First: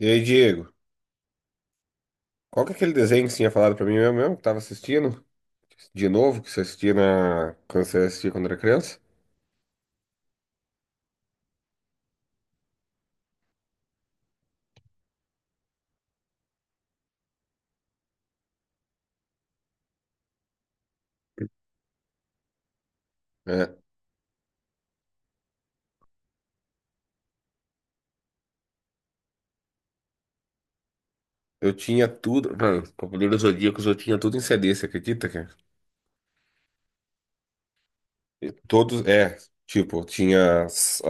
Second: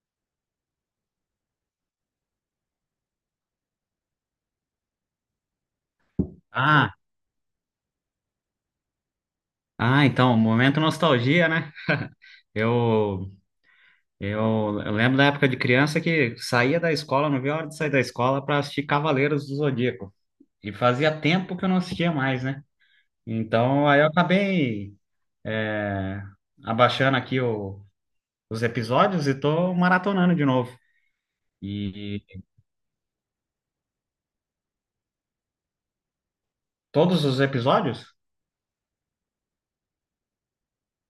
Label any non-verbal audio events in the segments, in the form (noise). E aí, Diego, qual que é aquele desenho que você tinha falado pra mim mesmo, mesmo que tava assistindo? De novo, que você assistia Ah, quando você assistia quando era criança? ah, então, momento nostalgia, né? Eu, eu, eu lembro da época de criança que saía da escola, não via a hora de sair da escola para assistir Cavaleiros do Zodíaco. E fazia tempo que eu não assistia mais, né? É, Então, aí eu acabei é, abaixando aqui os episódios e tô maratonando de novo. eu tinha E tudo, mano, Cavaleiros Zodíacos, eu tinha tudo em CD, você acredita, cara? todos os episódios? E todos, é, tipo, tinha as-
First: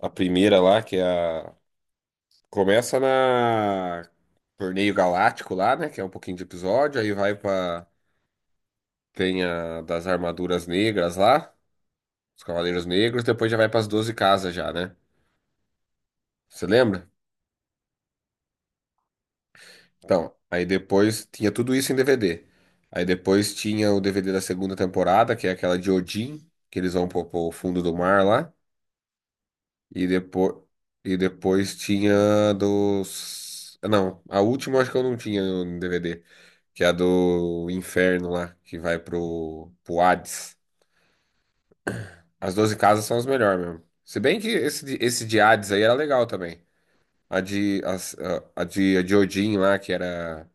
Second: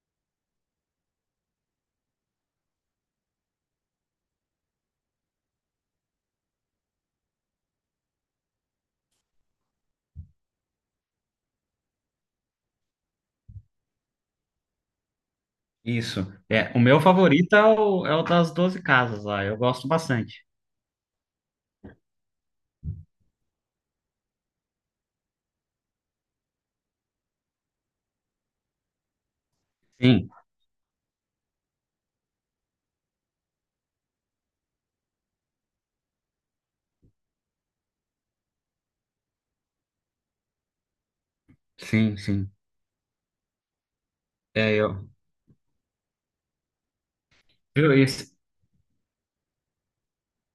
a, a primeira lá, que é começa na Torneio Galáctico lá, né, que é um pouquinho de episódio, tem a das armaduras negras lá, os Cavaleiros Negros, depois já vai pras 12 casas já, né? Isso. Você É, o meu lembra? favorito é é o das 12 casas lá, eu gosto Então, bastante. aí depois tinha tudo isso em DVD. Aí depois tinha o DVD da segunda temporada, que é aquela de Odin, que eles vão pro fundo do mar lá. E Sim, depois, e depois tinha não, a última acho que eu não tinha no DVD, que é a do Inferno lá, que vai pro Hades. sim, sim. As 12 casas são as melhores mesmo. Se bem que É, esse, de- eu, esse de Hades aí era legal também. A de, viu, as- isso, a de Odin lá, que era.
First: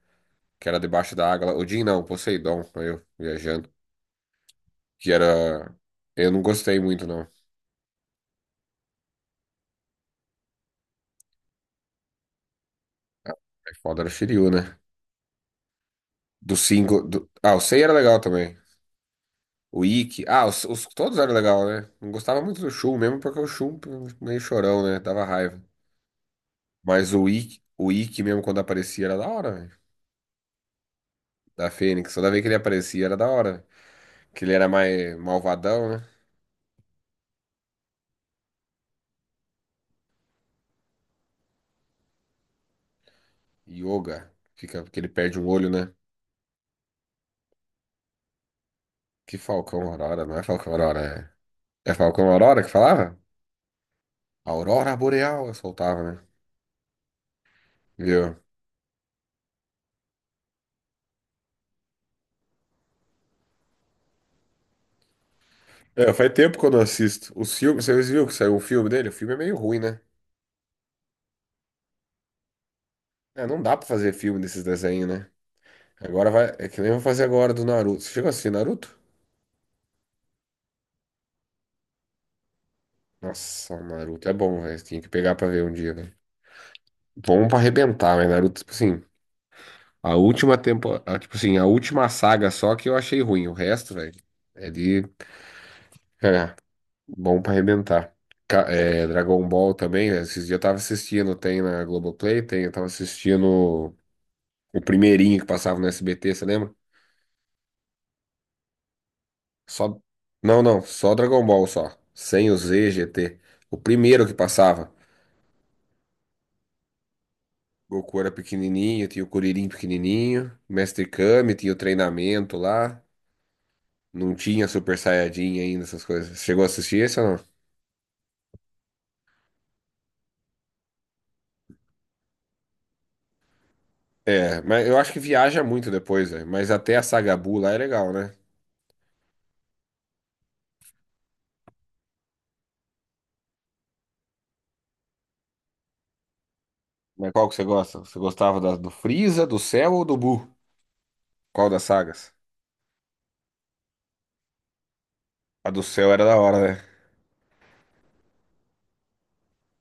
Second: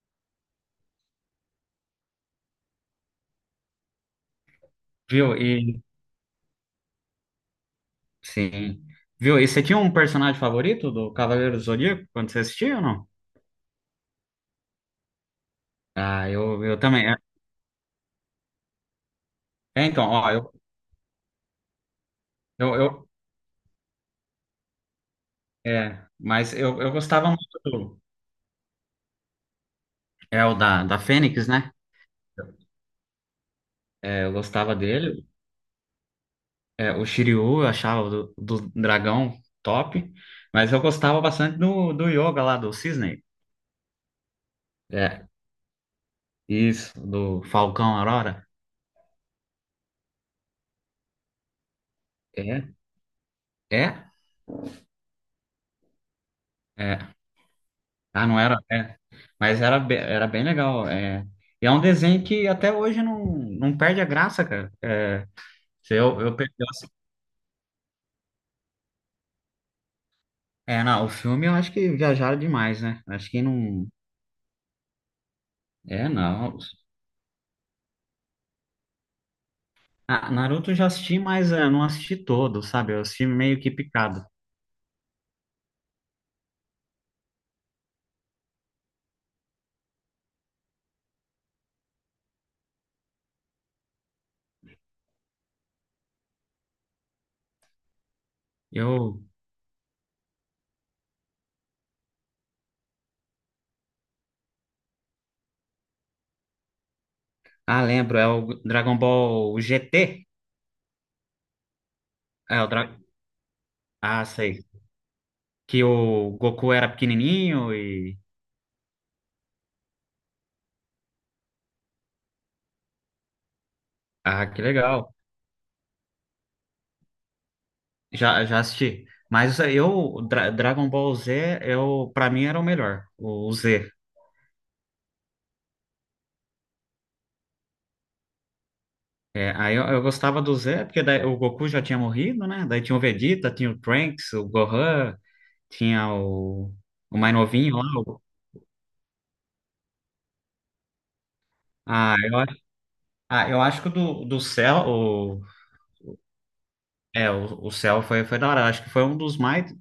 que era debaixo da água lá. Odin não, Poseidon, eu viajando. Que viu? era. Eu não gostei muito, não. Sim. Viu? E você tinha um personagem favorito do Cavaleiro do Zodíaco quando você assistia ou não? É foda, era o Shiryu, né? Ah, eu também. É, Ah, o Sei era legal também. O é, então, Ikki. ó, Ah, todos eram legal, né? Não gostava muito do eu, Shun, eu- mesmo porque o Shun meio chorão, né? Dava raiva. é, mas eu Mas o gostava muito Ikki, o do, Ikki mesmo quando aparecia era da hora, velho. é o da, da Fênix, Da né? Fênix. Toda vez que ele aparecia era da hora. É, eu Que ele era gostava mais dele. malvadão, né? É, o Shiryu, eu achava o do, do dragão top, mas eu gostava bastante do, do Yoga lá, do Cisne. Yoga. Fica, que ele É, perde um olho, né? isso, do Falcão Aurora. Que Falcão Aurora, não é Falcão Aurora, é. É Falcão Aurora É, que falava? é. Aurora Boreal, eu soltava, né? Ah, Viu? não era, é. Mas era, be- era bem legal. É. E é um desenho que até hoje não, não perde a graça, cara. É, se É, faz eu, perdi. tempo que Eu eu não assisto. Os filmes, vocês viram que saiu o filme dele? O filme é meio ruim, né? é, não, o filme eu acho que viajaram demais, né? Acho que É, não dá pra não. fazer filme desses desenhos, né? É, Agora vai. não. É que nem eu vou fazer agora do Naruto. Você chegou a assistir Naruto? Ah, Naruto eu já assisti, mas é, não assisti todo, sabe? Eu assisti meio que Nossa, o picado. Naruto é bom, velho. Tinha que pegar pra ver um dia, velho. Bom pra arrebentar, mas Naruto, tipo assim, a última tempo, a- tipo assim, a última saga só que eu achei ruim. O resto, velho, é de. (laughs) Bom pra arrebentar. É, Eu. Dragon Ball também, né? Esses dias eu tava assistindo, tem na Globoplay, tem, eu tava assistindo o primeirinho que passava no SBT, você lembra? Ah, lembro, é o Dragon Ball Só. GT. Não, não, só Dragon Ball só. Sem o É o Dra... Z, GT. O Ah, primeiro que sei. passava. Que o Goku era pequenininho e. Goku era pequenininho, tinha o Kuririn pequenininho, Mestre Kame, tinha o treinamento lá. Não Ah, que tinha Super legal. Saiyajin ainda, essas coisas. Chegou a assistir esse ou não? Já, já assisti. Mas eu, Dra- Dragon Ball Z, eu, pra mim era o melhor, o Z. É, mas eu acho que viaja muito depois, velho. Mas até a Saga Buu lá é legal, né? É, aí eu gostava do Z, porque daí o Goku já tinha morrido, né? Daí tinha o Vegeta, tinha o Trunks, o Gohan, tinha o Mas mais qual que você novinho lá. gosta? Você gostava do Freeza, do Cell ou do Buu? Qual das ah, sagas? eu, acho- ah, eu acho que o do, do Cell, o, A do Cell era da hora, né? é, o Cell foi, foi da hora. Eu acho que foi um dos mais,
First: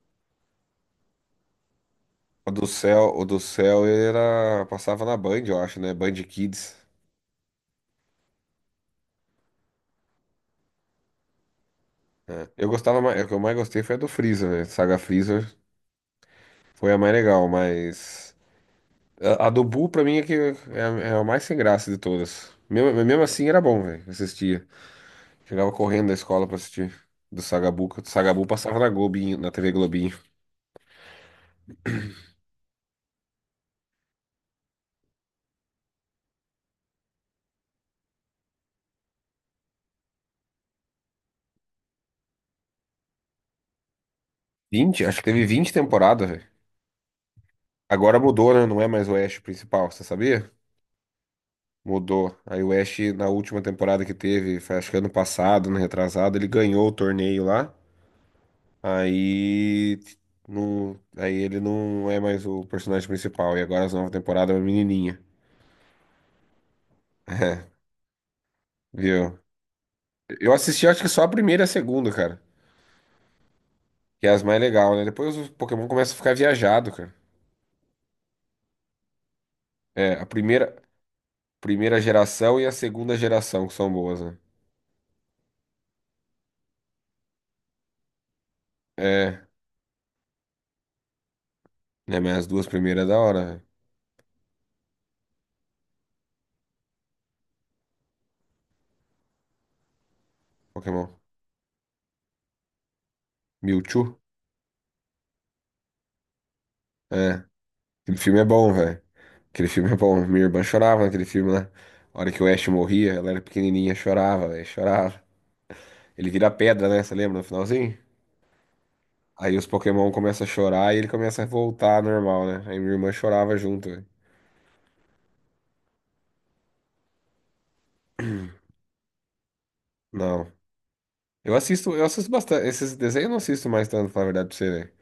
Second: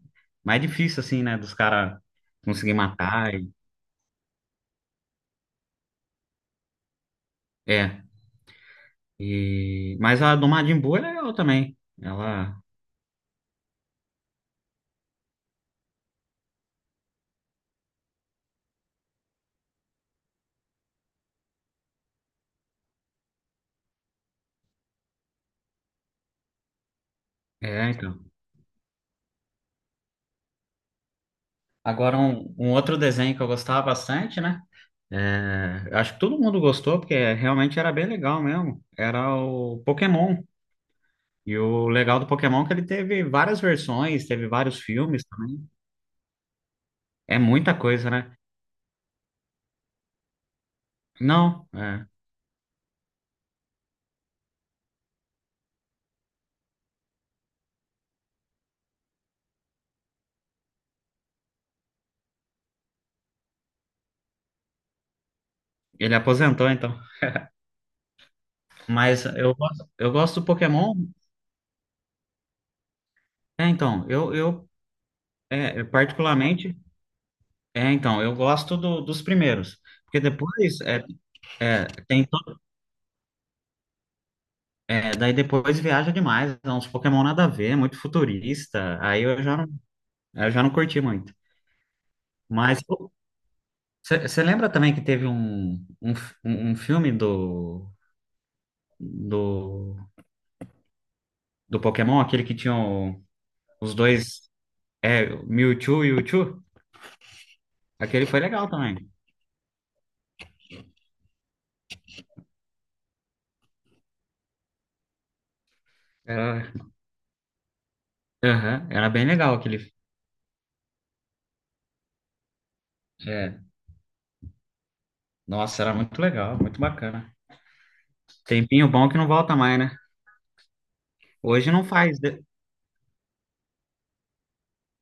mais difíceis, assim, né? Dos caras O do conseguir Cell, o matar. do E, Cell era... Passava na Band, eu acho, né? Band Kids. é. E, mas a do Majin Buu é legal também. É. Ela. Eu gostava mais... O que eu mais gostei foi a do Freeza, né? Saga Freeza foi a mais legal, mas... A do Buu, pra mim, é, que é, a é a mais sem graça de todas. Mesmo, mesmo assim, era bom, velho. Assistia. Chegava correndo da escola pra assistir. Do Saga Buu, É, que o então. Saga Buu passava na Globinho, na TV Globinho. Agora, um outro desenho que eu gostava bastante, né? É, acho que todo mundo gostou, porque realmente era bem legal mesmo. Era o Pokémon. E o legal do Pokémon é que ele teve várias versões, teve vários Acho filmes que teve também. 20 temporadas, velho. É muita coisa, Agora né? mudou, né? Não é mais o Ash principal, você sabia? Não, é, Mudou. Aí o Ash, na última temporada que teve, foi acho que ano passado, ano retrasado, ele ganhou o torneio lá. Aí. Não, aí ele não é mais o personagem principal. E agora as novas temporadas é uma menininha. (laughs) ele aposentou, então. É, Mas viu? Eu gosto do Eu assisti Pokémon. acho que só a primeira e a segunda, cara. É, então, Que é eu, as mais eu legais, né? Depois os é, Pokémon eu começam a ficar particularmente. viajado, cara. É, então, eu gosto do- dos primeiros. É, Porque a primeira, depois é, é, primeira tem geração e a segunda geração que são boas, né? É, daí depois viaja demais, é uns Pokémon nada a ver, muito futurista, aí É, eu já não curti muito. né? Mas as duas Mas primeiras é da hora, né? você lembra também que teve f- um filme do, Pokémon. do Pokémon, aquele que tinha o- os Mewtwo? dois, é, Mewtwo e Mewtwo? É. Aquele Aquele filme foi é legal bom, velho. também. Aquele filme é bom. Minha irmã chorava naquele filme lá. A hora que o Ash morria, ela era pequenininha, chorava, velho, chorava. Ele vira Era, pedra, né? Você lembra no finalzinho? aham, era bem legal Aí os aquele. Pokémon começam a chorar e ele começa a voltar normal, né? Aí minha irmã chorava É. junto, velho. Nossa, era muito legal, muito bacana. Tempinho bom que não volta mais, né? Não. Eu Hoje não assisto, eu faz. assisto De- bastante. Esses desenhos eu não assisto mais tanto, pra falar a verdade pra você, né?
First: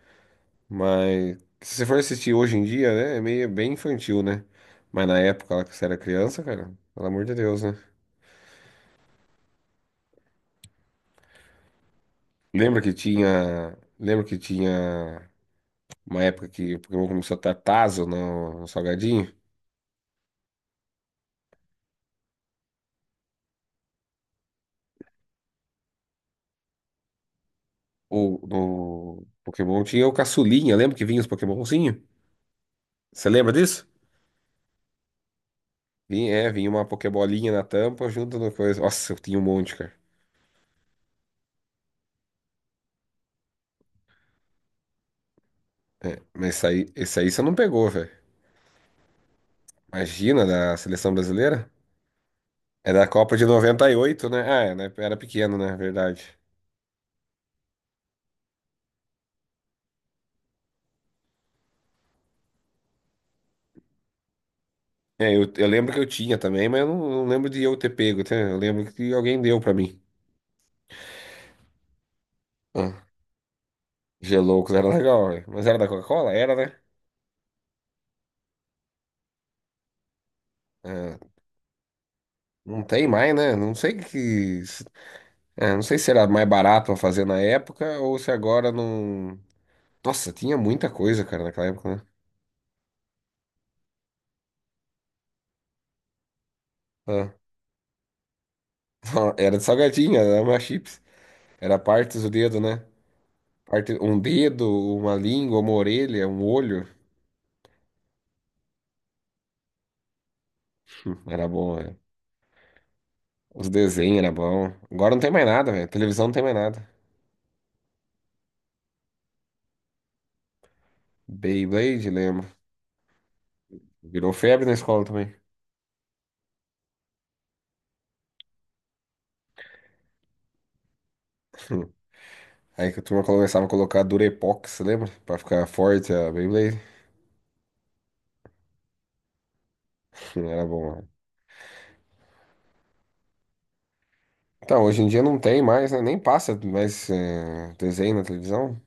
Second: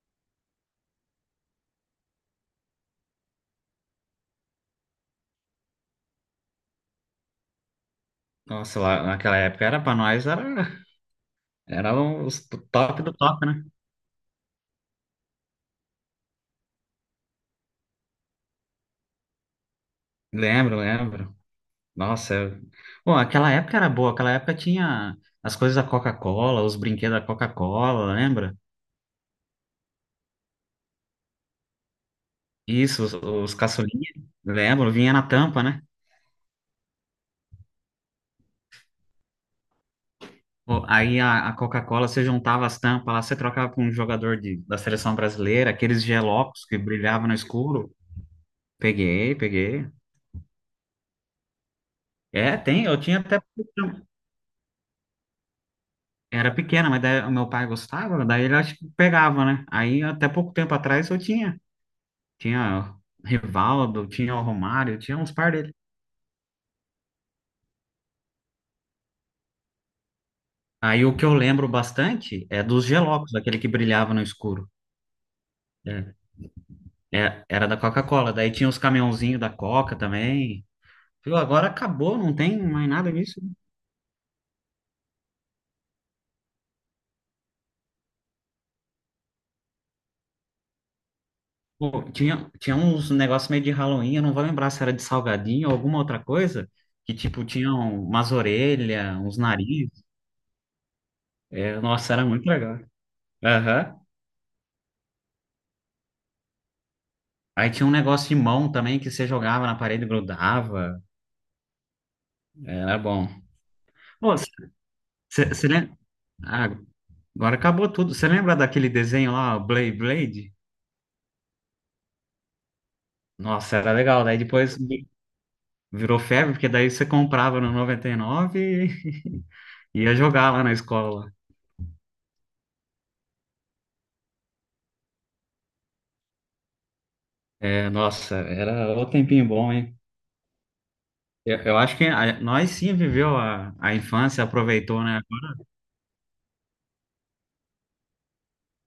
Mas se você for assistir hoje em dia, né? É meio bem infantil, né? Mas na época lá que você era criança, cara, pelo amor de Deus, né? Nossa, lá naquela época era pra nós, era. Era um, os top do top, né? Lembra que tinha uma época que o Pokémon começou a estar Tazo no Salgadinho? Lembro, lembro. Nossa, eu- bom, aquela época era boa. Aquela época tinha as coisas da Coca-Cola, os brinquedos da Coca-Cola, Ou lembra? no Pokémon tinha o Caçulinha, lembra que vinha os Pokémonzinho? Isso, Você lembra os disso? caçulinhas, lembro, vinha na tampa, né? Vinha, é, vinha uma Pokébolinha na tampa junto no coisa. Nossa, eu tinha um monte, cara. Pô, aí a Coca-Cola, você juntava as tampas lá, você trocava com um jogador de, da seleção brasileira, aqueles É, mas gelocos esse que aí, esse brilhavam aí no você não pegou, escuro. velho. Peguei, peguei. Imagina, da seleção brasileira? É, tem, É eu da tinha Copa até. de 98, né? Ah, é, né? Era pequeno, né? Verdade. Era pequena, mas daí o meu pai gostava, daí ele acho que pegava, né? Aí até pouco tempo atrás eu tinha. Tinha Rivaldo, tinha o Romário, tinha uns É, eu, par eu dele. lembro que eu tinha também, mas eu não lembro de eu ter pego, tá? Eu lembro que alguém deu pra mim. Aí o que eu lembro bastante é dos Ah. Gelocos, aquele que brilhava no escuro. Geloucos era legal, velho. Mas era da É, Coca-Cola? Era, né? é, era da Coca-Cola. Daí tinha os caminhãozinhos da Coca também. Ah, Viu, agora acabou, não tem não mais tem nada mais, disso. né? Não sei que. Se- É, não sei se era mais barato pra fazer na época ou se agora não. Nossa, tinha muita coisa, cara, naquela época, né? Pô, tinha, tinha uns negócios meio de Halloween, eu não vou lembrar se era de salgadinho ou alguma outra coisa, que Ah, tipo, tinham umas orelhas, (laughs) uns era de nariz. salgadinho, era uma chips. Era É, nossa, partes era do muito dedo, legal. né? Aham. Um dedo, uma língua, uma orelha, um olho. (laughs) Aí tinha um negócio de mão também que você jogava na parede e grudava. Era bom, velho. Era bom. Os desenhos era Pô, bom. Agora não tem mais você nada, velho. lembra? Televisão não tem mais Ah, nada. agora acabou tudo. Você lembra daquele desenho lá, o Blade Blade? Beyblade, lembro. Nossa, era legal. Virou Daí febre na depois escola vi- também. virou febre, porque daí você comprava no 99 e nove e (laughs) ia jogar lá na escola. (laughs) Aí que a turma começava a colocar Durepox, lembra? Pra ficar forte a Beyblade. É, nossa, era o tempinho bom, hein? (laughs) Era bom, né? Eu acho que a- nós sim viveu a infância, Então, hoje aproveitou, em né? dia não tem mais, né? Nem passa mais desenho na televisão.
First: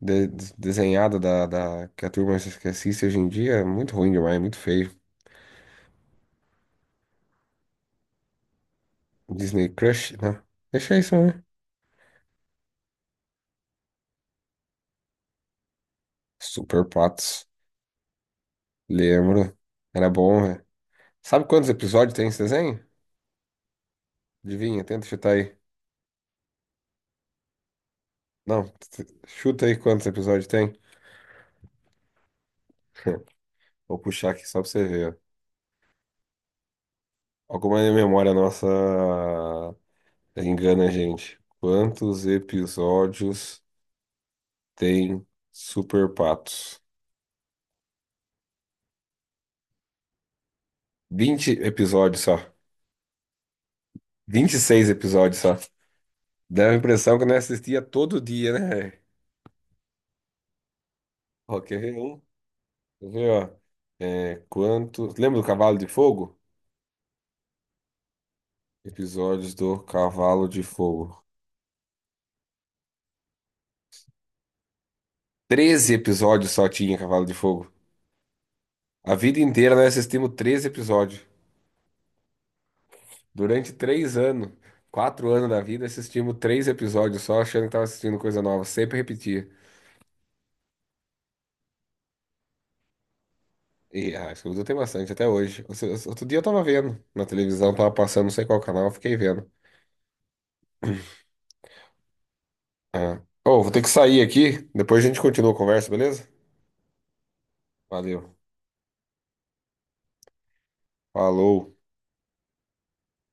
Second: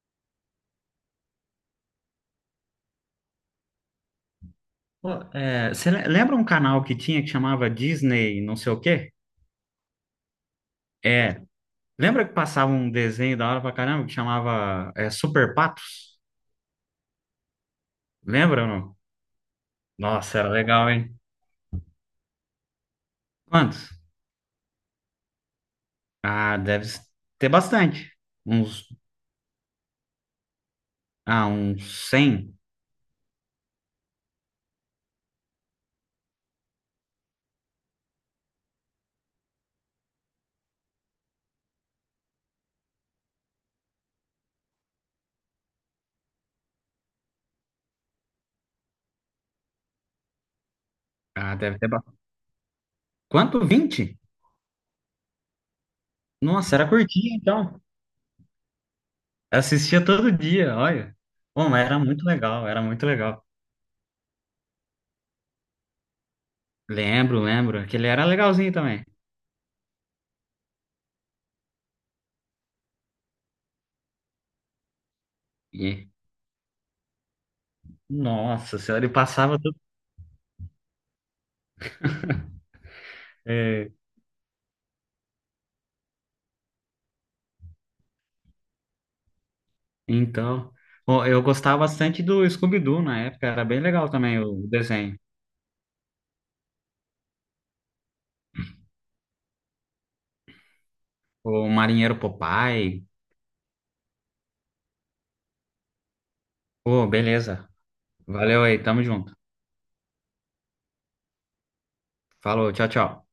Desenhado que a turma que assiste hoje em dia é muito ruim demais, muito feio. Pô, é, você le- lembra um canal que tinha que chamava Disney, não sei o quê? Disney Crush, né? Deixa isso, É. né? Lembra que passava um desenho da hora pra caramba que chamava é, Super Patos? Super Patos. Lembra ou não? Lembro. Era Nossa, bom, era né? legal, hein? Sabe quantos episódios tem esse desenho? Quantos? Adivinha, tenta chutar aí. Ah, deve ter bastante. Não, Uns, t- Chuta aí quantos episódios tem. ah, uns 100. (laughs) Vou puxar aqui só pra você ver, alguma memória nossa engana a gente. Quantos episódios tem Super Patos? Vinte Ah, deve ter bastante. episódios só. Quanto? 20? 26 episódios só. Dá Nossa, a era impressão que curtinho, nós então. assistia todo dia, né, velho? Assistia todo dia, olha. Ó, Bom, quer mas ver era um? muito legal, era muito Quer ver, legal. ó. É, quantos... Lembra do Cavalo de Fogo? Lembro, lembro. Aquele era legalzinho também. Episódios do Cavalo de Fogo. Treze E, episódios só tinha Cavalo de Fogo. nossa senhora, ele A vida passava inteira tudo. nós assistimos 13 episódios. Durante É, 3 anos, 4 anos da vida, assistimos 3 episódios só, achando que tava assistindo coisa nova. Sempre repetia. então, bom, eu gostava bastante do Scooby-Doo na época. Era bem legal E ah, também isso eu o tenho bastante desenho. até hoje. Outro dia eu tava vendo na televisão, tava passando, não sei qual canal, eu fiquei vendo. O Marinheiro Popeye. Ah. Oh, vou ter que sair aqui. Depois a gente continua a conversa, beleza? Pô, beleza. Valeu. Valeu aí, tamo junto. Falou. Falou, tchau, tchau.